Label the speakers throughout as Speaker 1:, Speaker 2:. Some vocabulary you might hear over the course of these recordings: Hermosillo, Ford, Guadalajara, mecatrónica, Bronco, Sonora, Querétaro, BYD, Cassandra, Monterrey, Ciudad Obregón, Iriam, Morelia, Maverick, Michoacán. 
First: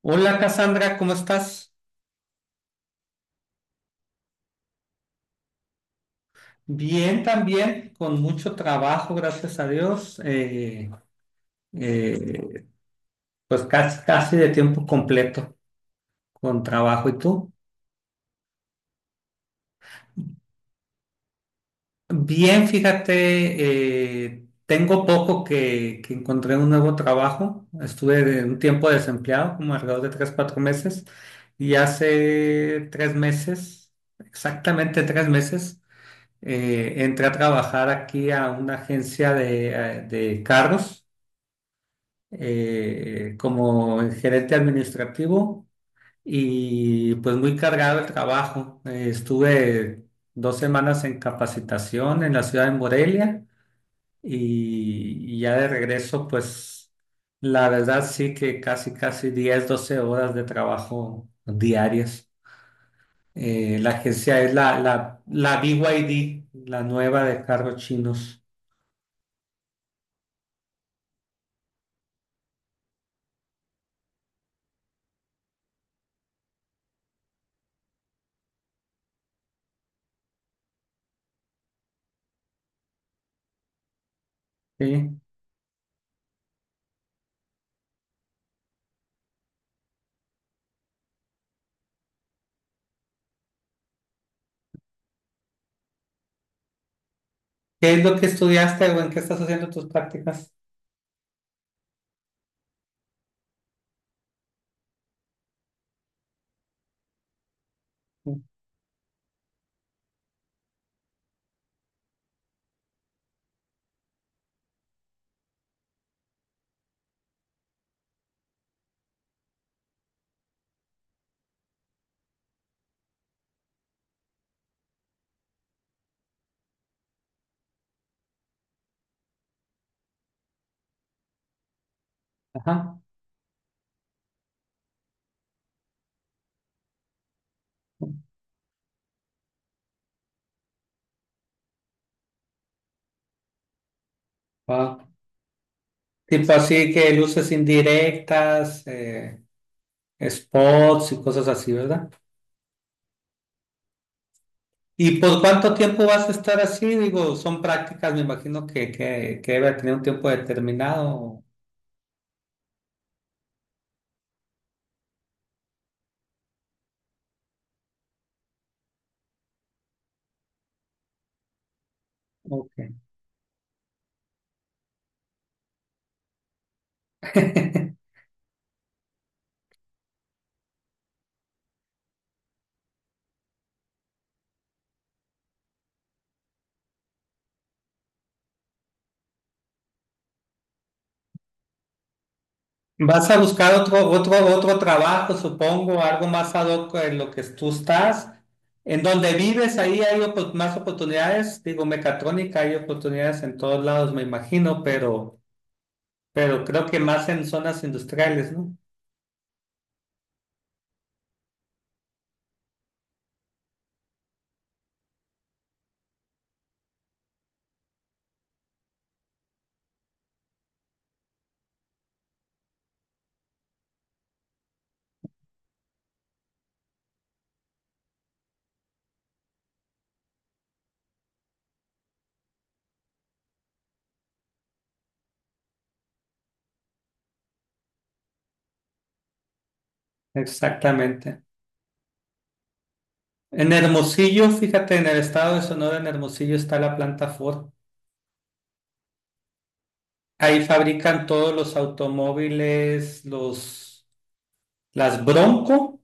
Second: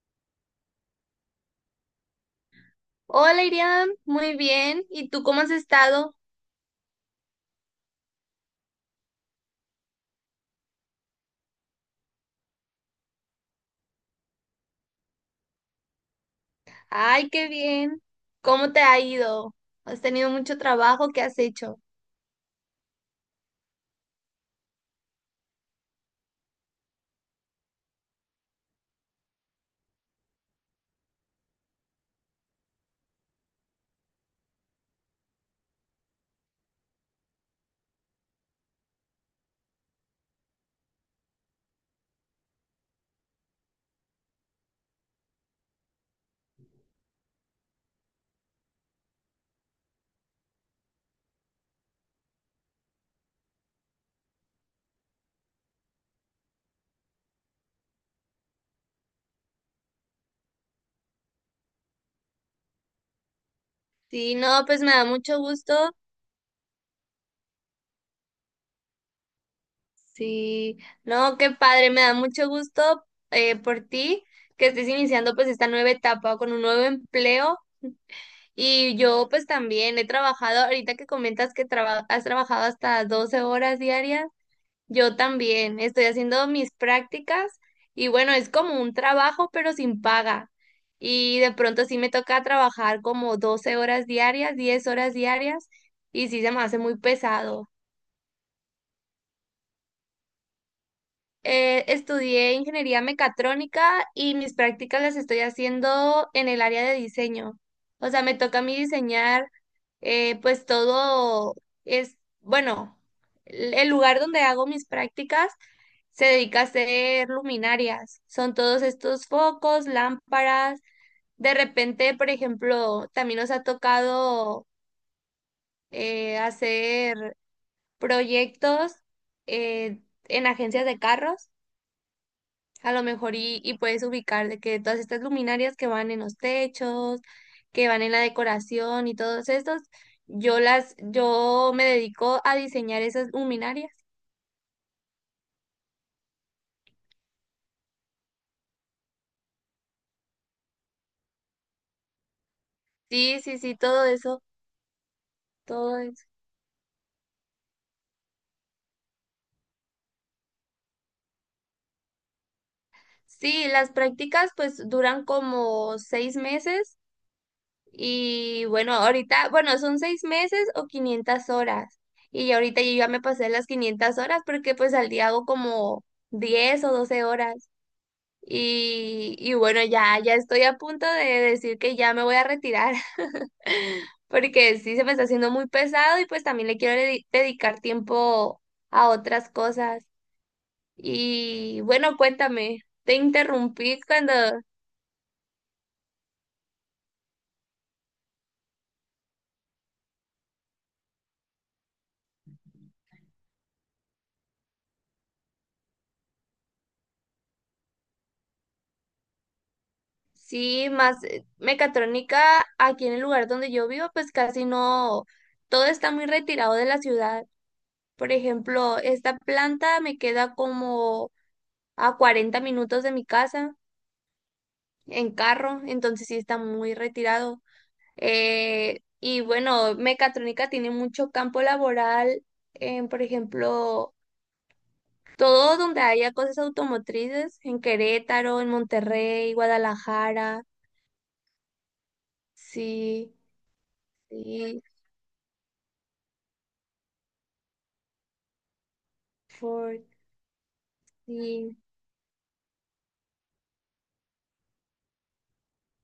Speaker 1: Hola, Cassandra, ¿cómo estás?
Speaker 2: Hola Iriam, muy bien. ¿Y tú cómo has estado?
Speaker 1: Bien también, con mucho trabajo, gracias a Dios. Eh, pues casi, casi de tiempo completo con trabajo. ¿Y
Speaker 2: Ay, qué
Speaker 1: tú?
Speaker 2: bien. ¿Cómo te ha ido? ¿Has tenido mucho trabajo? ¿Qué has hecho?
Speaker 1: Bien, fíjate, tengo poco que encontré un nuevo trabajo. Un tiempo desempleado, como alrededor de 3, 4 meses. Y hace 3 meses, exactamente 3 meses, entré a trabajar aquí a una agencia de carros. Como gerente administrativo y pues muy cargado el trabajo. Estuve 2 semanas en capacitación en la ciudad de Morelia y ya de regreso pues la verdad sí que casi casi 10 12 horas de trabajo diarias. La
Speaker 2: Sí,
Speaker 1: agencia es
Speaker 2: no,
Speaker 1: la,
Speaker 2: pues me da
Speaker 1: la,
Speaker 2: mucho
Speaker 1: la B Y
Speaker 2: gusto.
Speaker 1: D la nueva de cargos chinos.
Speaker 2: Sí, no, qué padre, me da mucho gusto por ti que estés iniciando pues esta nueva etapa con un nuevo empleo. Y yo pues también he trabajado, ahorita que comentas que has trabajado hasta 12 horas diarias. Yo
Speaker 1: ¿Sí?
Speaker 2: también estoy haciendo mis prácticas y bueno, es como un trabajo pero sin paga. Y de pronto sí me toca trabajar como 12 horas diarias, 10 horas diarias y sí se me hace muy pesado.
Speaker 1: ¿Qué es lo que estudiaste o en qué estás haciendo tus prácticas?
Speaker 2: Estudié ingeniería mecatrónica y mis prácticas las estoy haciendo en el área de diseño. O sea, me toca a mí diseñar, pues todo es, bueno, el lugar donde hago mis prácticas se dedica a hacer luminarias. Son todos estos focos, lámparas. De repente, por ejemplo, también nos ha tocado hacer proyectos en agencias de carros. A
Speaker 1: Ajá.
Speaker 2: lo mejor, y puedes ubicar de que todas estas luminarias que van en los techos, que van en la decoración y todos estos, yo me dedico a diseñar esas luminarias.
Speaker 1: Wao. Tipo así que luces indirectas, spots y cosas así, ¿verdad?
Speaker 2: Sí, sí, sí, todo eso,
Speaker 1: ¿Y por cuánto
Speaker 2: todo
Speaker 1: tiempo
Speaker 2: eso.
Speaker 1: vas a estar así? Digo, son prácticas, me imagino que debe tener un tiempo determinado.
Speaker 2: Sí, las prácticas pues duran como 6 meses y bueno, ahorita, bueno, son 6 meses o 500 horas. Y ya
Speaker 1: Ok.
Speaker 2: ahorita yo ya me pasé las 500 horas porque pues al día hago como 10 o 12 horas. Y bueno, ya, ya estoy a punto de decir que ya me voy a retirar, porque sí se me está haciendo muy pesado y pues también le quiero dedicar tiempo a otras cosas. Y bueno, cuéntame, te
Speaker 1: Vas a buscar
Speaker 2: interrumpí
Speaker 1: otro,
Speaker 2: cuando.
Speaker 1: otro, otro trabajo, supongo, algo más ad hoc en lo que tú estás. En donde vives, ahí más oportunidades. Digo, mecatrónica, hay oportunidades en todos lados, me imagino, pero creo que más en zonas industriales, ¿no?
Speaker 2: Sí, más, mecatrónica aquí en el lugar donde yo vivo, pues casi no, todo está muy retirado de la ciudad. Por ejemplo, esta planta me queda como a 40 minutos de mi casa en carro, entonces sí está muy retirado. Y bueno, mecatrónica tiene mucho campo laboral, en, por ejemplo, todo donde haya cosas automotrices, en Querétaro, en Monterrey, Guadalajara,
Speaker 1: Exactamente.
Speaker 2: sí,
Speaker 1: En Hermosillo,
Speaker 2: sí,
Speaker 1: fíjate, en el estado de Sonora, en Hermosillo está la planta Ford.
Speaker 2: Ford,
Speaker 1: Ahí fabrican todos los
Speaker 2: sí.
Speaker 1: automóviles, los, las Bronco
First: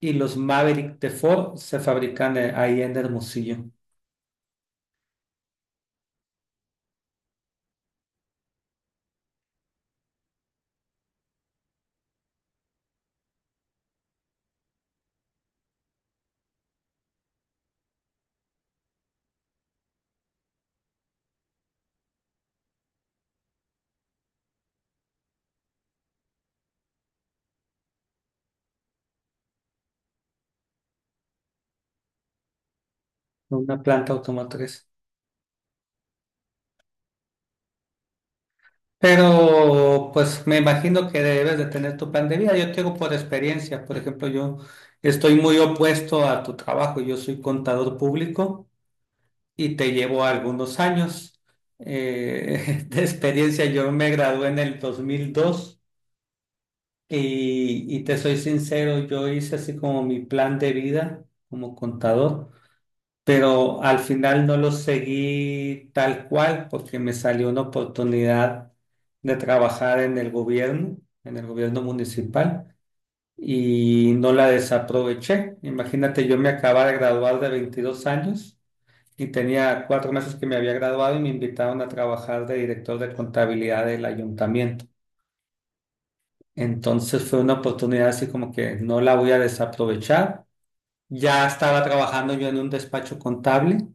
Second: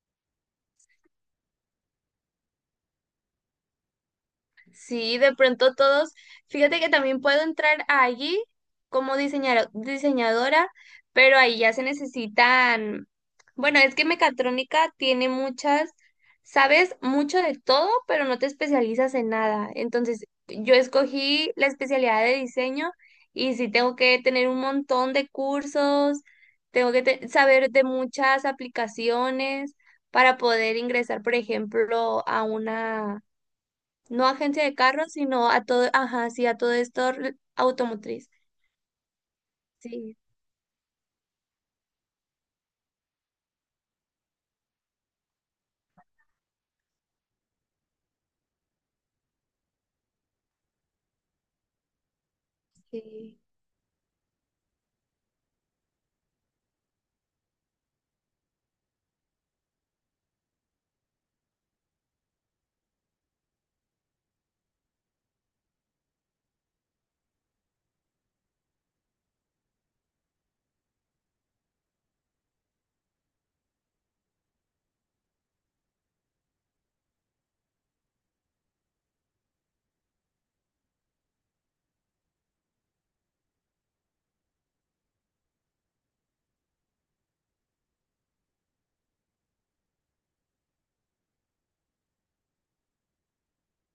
Speaker 1: y los Maverick de Ford se fabrican ahí en Hermosillo,
Speaker 2: Sí, de pronto todos, fíjate que también puedo entrar allí como diseñadora, pero ahí ya se necesitan, bueno, es que mecatrónica tiene muchas, sabes mucho de todo, pero no te especializas en nada. Entonces, yo escogí la especialidad de diseño y sí tengo que tener un montón de cursos, tengo que saber de muchas aplicaciones para poder ingresar, por ejemplo, a una,
Speaker 1: una planta
Speaker 2: no, agencia de
Speaker 1: automotriz.
Speaker 2: carros, sino a todo, ajá, sí, a todo esto automotriz.
Speaker 1: Pero
Speaker 2: Sí,
Speaker 1: pues me imagino que debes de tener tu plan de vida. Yo te digo por experiencia, por ejemplo, yo estoy muy opuesto a tu trabajo. Yo soy contador público y te llevó algunos años de
Speaker 2: sí.
Speaker 1: experiencia. Yo me gradué en el 2002 y te soy sincero, yo hice así como mi plan de vida como contador, pero al final no lo seguí tal cual porque me salió una oportunidad de trabajar en el gobierno municipal. Y no la desaproveché. Imagínate, yo me acababa de graduar de 22 años y tenía 4 meses que me había graduado y me invitaron a trabajar de director de contabilidad del ayuntamiento. Entonces fue una oportunidad así como que no la voy a desaprovechar. Ya estaba trabajando yo en un despacho contable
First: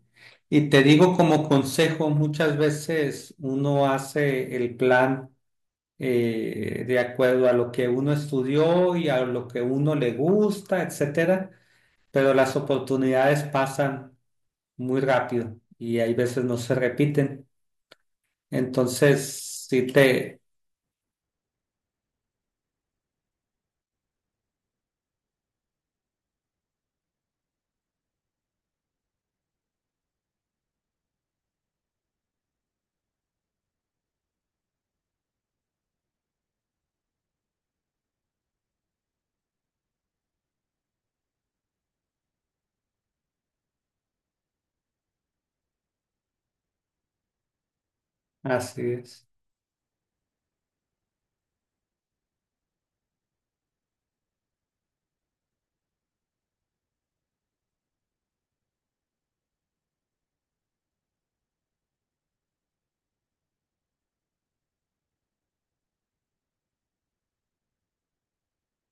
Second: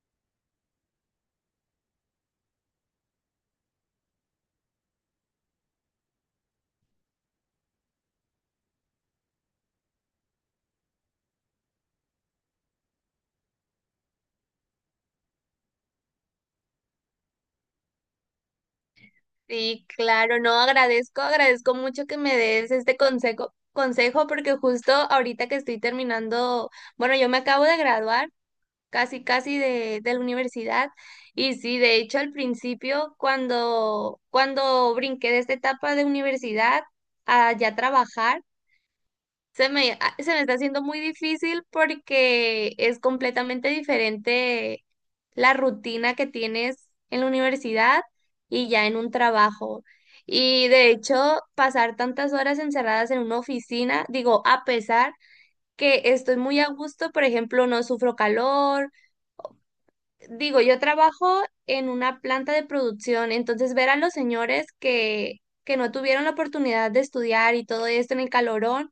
Speaker 1: y te digo como consejo, muchas veces uno hace el plan de acuerdo a lo que uno estudió y a lo que uno le gusta, etcétera, pero las oportunidades pasan muy rápido y hay veces no se repiten. Entonces, sí
Speaker 2: Sí,
Speaker 1: te...
Speaker 2: claro, no, agradezco, agradezco mucho que me des este consejo, consejo, porque justo ahorita que estoy terminando, bueno, yo me acabo de graduar casi, casi de, la universidad, y sí, de hecho al principio, cuando brinqué de esta etapa de universidad a ya trabajar, se me, se me está haciendo muy difícil porque es completamente diferente la rutina que tienes en la universidad y
Speaker 1: Así
Speaker 2: ya en un
Speaker 1: es.
Speaker 2: trabajo. Y de hecho, pasar tantas horas encerradas en una oficina, digo, a pesar que estoy muy a gusto, por ejemplo, no sufro calor. Digo, yo trabajo en una planta de producción, entonces ver a los señores que, no tuvieron la oportunidad de estudiar y todo esto en el calorón,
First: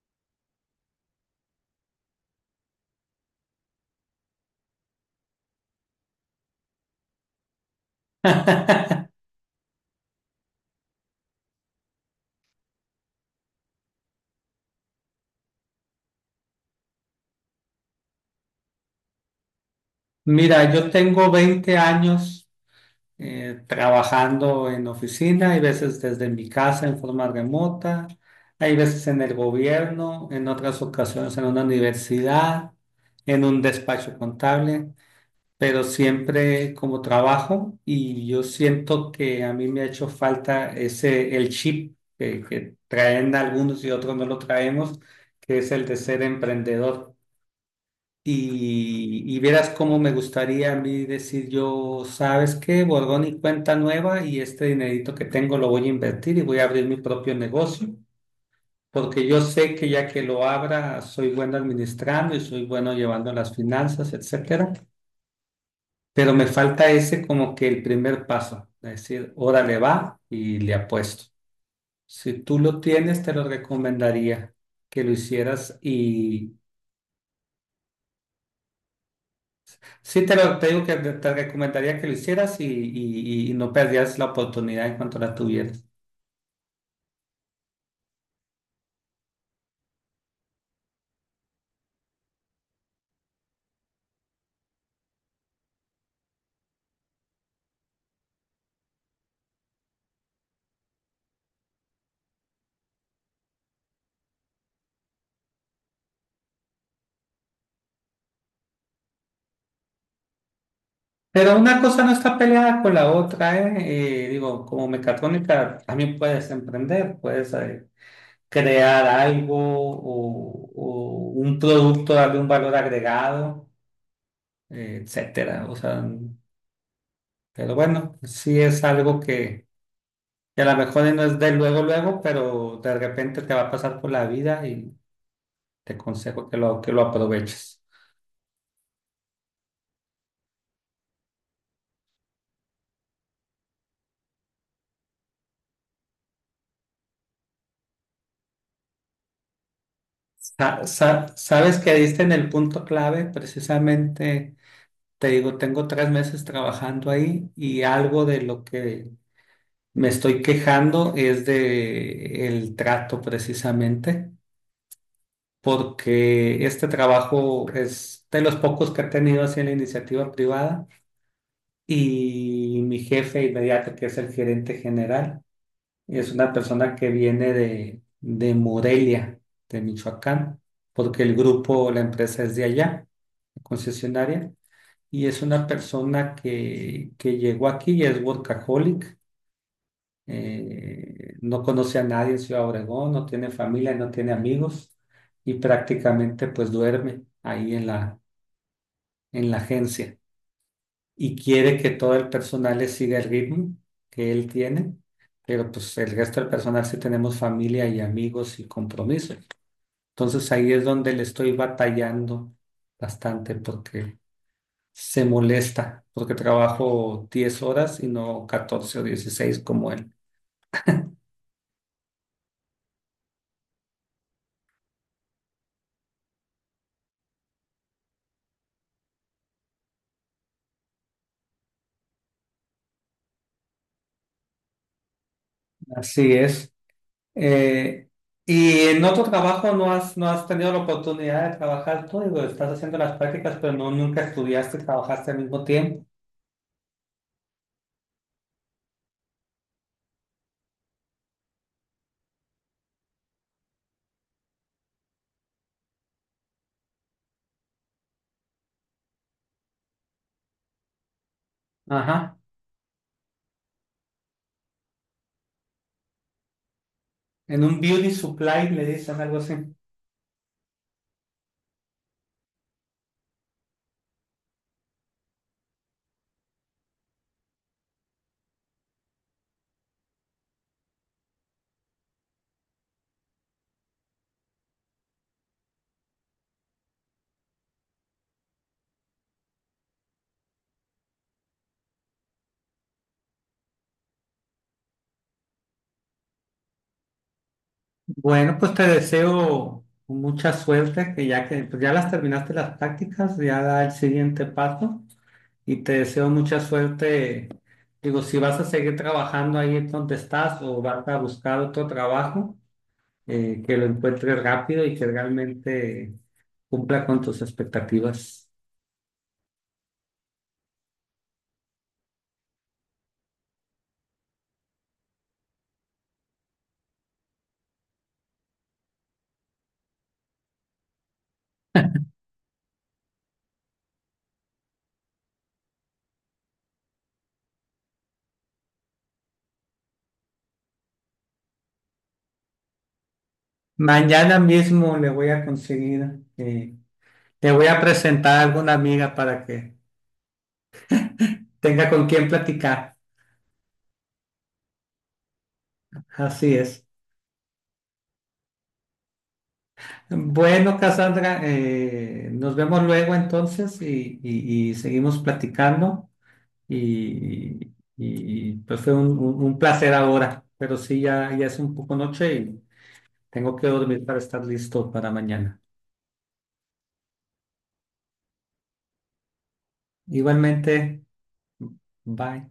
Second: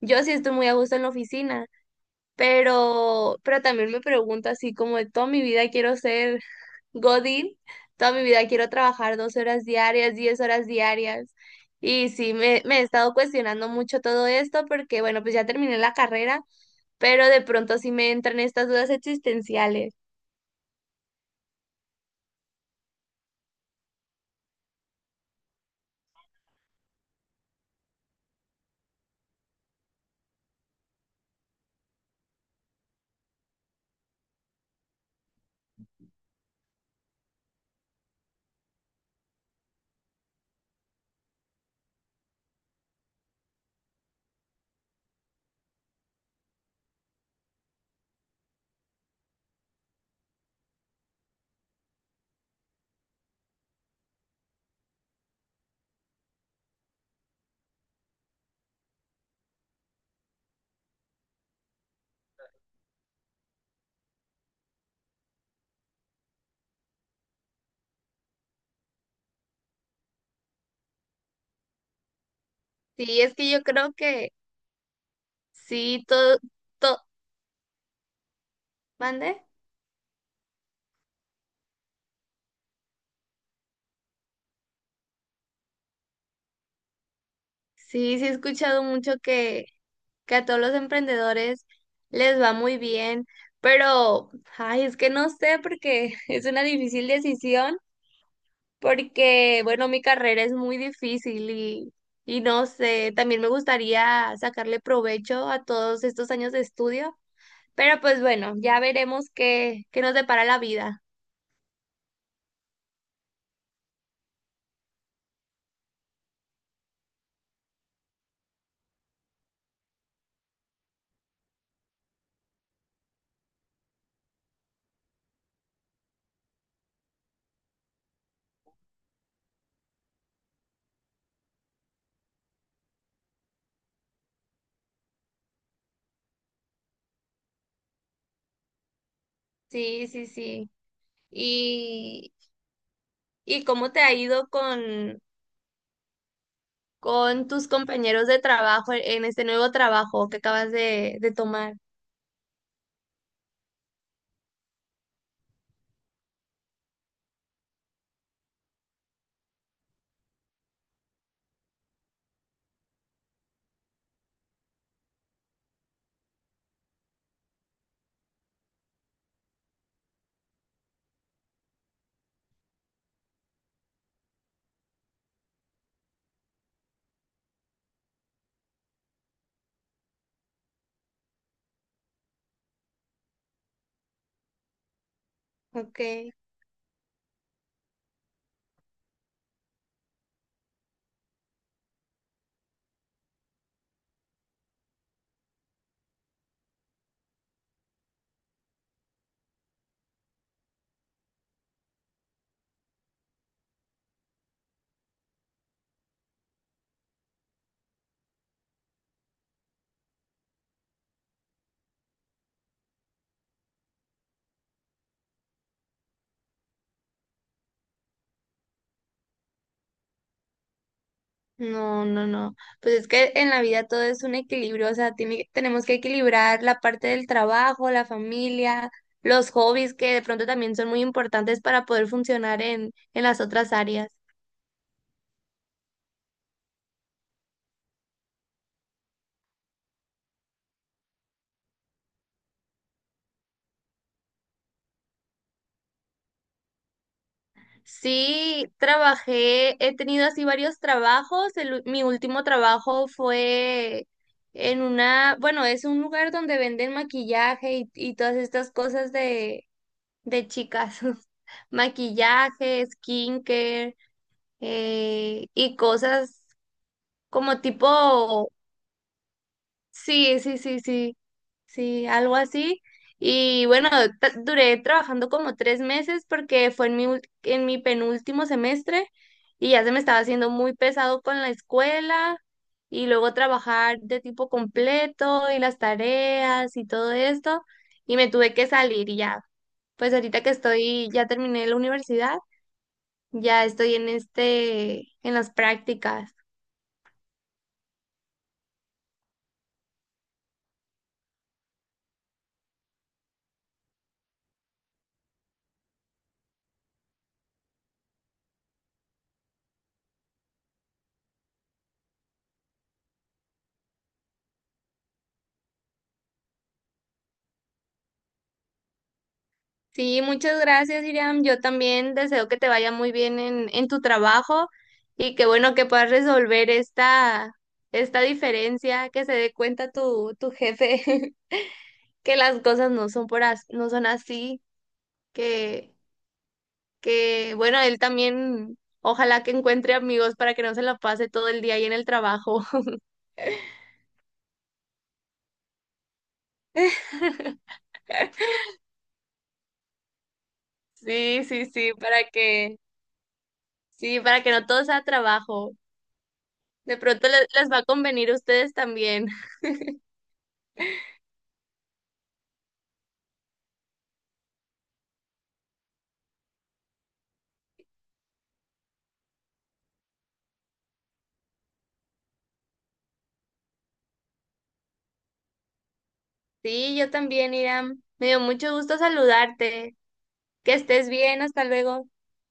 Speaker 2: yo sí estoy muy a gusto en la oficina. Pero también me pregunto así como de toda mi vida quiero ser Godín, toda mi vida quiero trabajar 12 horas diarias, 10 horas diarias. Y sí, me he estado cuestionando mucho todo esto porque, bueno, pues ya terminé la carrera, pero de pronto sí me entran estas dudas existenciales.
Speaker 1: Mira, yo tengo 20 años trabajando en oficina, hay veces desde mi casa en forma remota, hay veces en el gobierno, en otras ocasiones en una universidad, en un despacho contable. Pero siempre como trabajo y yo siento que a mí me ha hecho falta ese, el chip que traen algunos y otros no lo traemos, que es el de ser emprendedor. Y vieras cómo me gustaría a mí decir yo, ¿sabes qué? Borgón y cuenta nueva y este dinerito que tengo lo voy a invertir y voy a abrir mi propio negocio, porque yo sé que ya que lo abra soy bueno administrando y soy bueno llevando las finanzas, etcétera. Pero me falta ese como que el primer paso, es decir, órale va y le apuesto. Si tú lo
Speaker 2: Sí,
Speaker 1: tienes, te
Speaker 2: es
Speaker 1: lo
Speaker 2: que yo creo que
Speaker 1: recomendaría que lo hicieras
Speaker 2: sí, todo,
Speaker 1: y
Speaker 2: todo. ¿Mande?
Speaker 1: sí te lo te digo que te recomendaría que lo hicieras y no perdieras la oportunidad en cuanto la tuvieras.
Speaker 2: Sí, sí he escuchado mucho que a todos los emprendedores les va muy bien, pero, ay, es que no sé porque es una difícil decisión, porque, bueno, mi carrera es muy difícil y, no sé, también me gustaría sacarle provecho a todos estos años de estudio, pero pues bueno, ya veremos qué, nos depara la vida.
Speaker 1: Pero una cosa no está peleada con la otra, ¿eh? Digo, como mecatrónica también puedes emprender, puedes crear algo o un producto, darle un valor agregado etcétera. O sea, pero bueno, sí es algo que a lo mejor no es de luego, luego, pero de repente te va a pasar por la vida y te aconsejo que lo aproveches.
Speaker 2: Sí, sí, sí. ¿Y, y cómo te ha ido con, tus compañeros de trabajo en este nuevo trabajo que acabas de, de tomar?
Speaker 1: Sabes que diste en el punto clave, precisamente, te digo, tengo 3 meses trabajando ahí y algo de lo que me estoy quejando es de el trato precisamente porque este trabajo es de los pocos que he tenido así en la iniciativa privada. Y mi jefe inmediato, que es el gerente general, es una persona que viene de Morelia, de Michoacán, porque el grupo, la empresa es de allá, la concesionaria, y es una
Speaker 2: Ok,
Speaker 1: persona que llegó aquí y es workaholic, no conoce a nadie en Ciudad Obregón, no tiene familia, no tiene amigos, y prácticamente pues duerme ahí en la agencia. Y quiere que todo el personal le siga el ritmo que él tiene, pero pues el resto del personal sí tenemos familia y amigos y compromisos. Entonces ahí es donde le estoy batallando bastante porque se molesta, porque trabajo 10 horas y no 14 o 16 como él.
Speaker 2: no, no, no. Pues es que en la vida todo es un equilibrio, o sea, tenemos que equilibrar la parte del trabajo, la familia, los hobbies que de pronto también son muy importantes para poder funcionar en, las otras áreas.
Speaker 1: Así es. Eh, ¿Y en otro trabajo no has, no has tenido la oportunidad de trabajar tú? Digo, estás haciendo las prácticas, pero no, nunca estudiaste, y trabajaste al mismo tiempo.
Speaker 2: Sí, trabajé, he tenido así varios trabajos. Mi último trabajo fue en una, bueno, es un lugar donde venden maquillaje y, todas estas cosas de chicas.
Speaker 1: Ajá.
Speaker 2: Maquillaje, skincare, y cosas como
Speaker 1: En un beauty
Speaker 2: tipo,
Speaker 1: supply le dicen algo así.
Speaker 2: sí, sí, sí, sí, sí, algo así. Y bueno, duré trabajando como 3 meses porque fue en mi, en mi penúltimo semestre y ya se me estaba haciendo muy pesado con la escuela y luego trabajar de tipo completo y las tareas y todo esto y me tuve que salir y ya. Pues ahorita que estoy, ya terminé la universidad, ya estoy en este, en las prácticas.
Speaker 1: Bueno, pues te deseo mucha suerte, que ya que pues ya las terminaste las prácticas, ya da el siguiente paso y te deseo mucha suerte. Digo, si vas a seguir trabajando ahí donde estás o vas a buscar otro trabajo, que lo encuentres rápido y que realmente cumpla con tus expectativas.
Speaker 2: Sí, muchas gracias, Iriam. Yo también deseo que te vaya muy bien en, tu trabajo y que bueno que puedas resolver esta diferencia, que se dé cuenta tu jefe que las cosas no son por no son así, que, que bueno, él también ojalá que encuentre amigos para que no se la pase todo el día ahí en el trabajo.
Speaker 1: Mañana mismo le voy a conseguir, te voy a presentar a alguna amiga para que
Speaker 2: Sí, sí,
Speaker 1: tenga con quien platicar.
Speaker 2: sí, para que no todo sea trabajo.
Speaker 1: Así es.
Speaker 2: De pronto les, va a convenir a ustedes también.
Speaker 1: Bueno, Cassandra, nos vemos luego entonces y seguimos platicando. Y, y, pues fue un placer ahora, pero sí, ya, ya es un poco noche y tengo que dormir para estar listo para mañana.
Speaker 2: Sí, yo también, Iram. Me dio mucho gusto saludarte. Que
Speaker 1: Igualmente,
Speaker 2: estés bien, hasta luego.
Speaker 1: bye.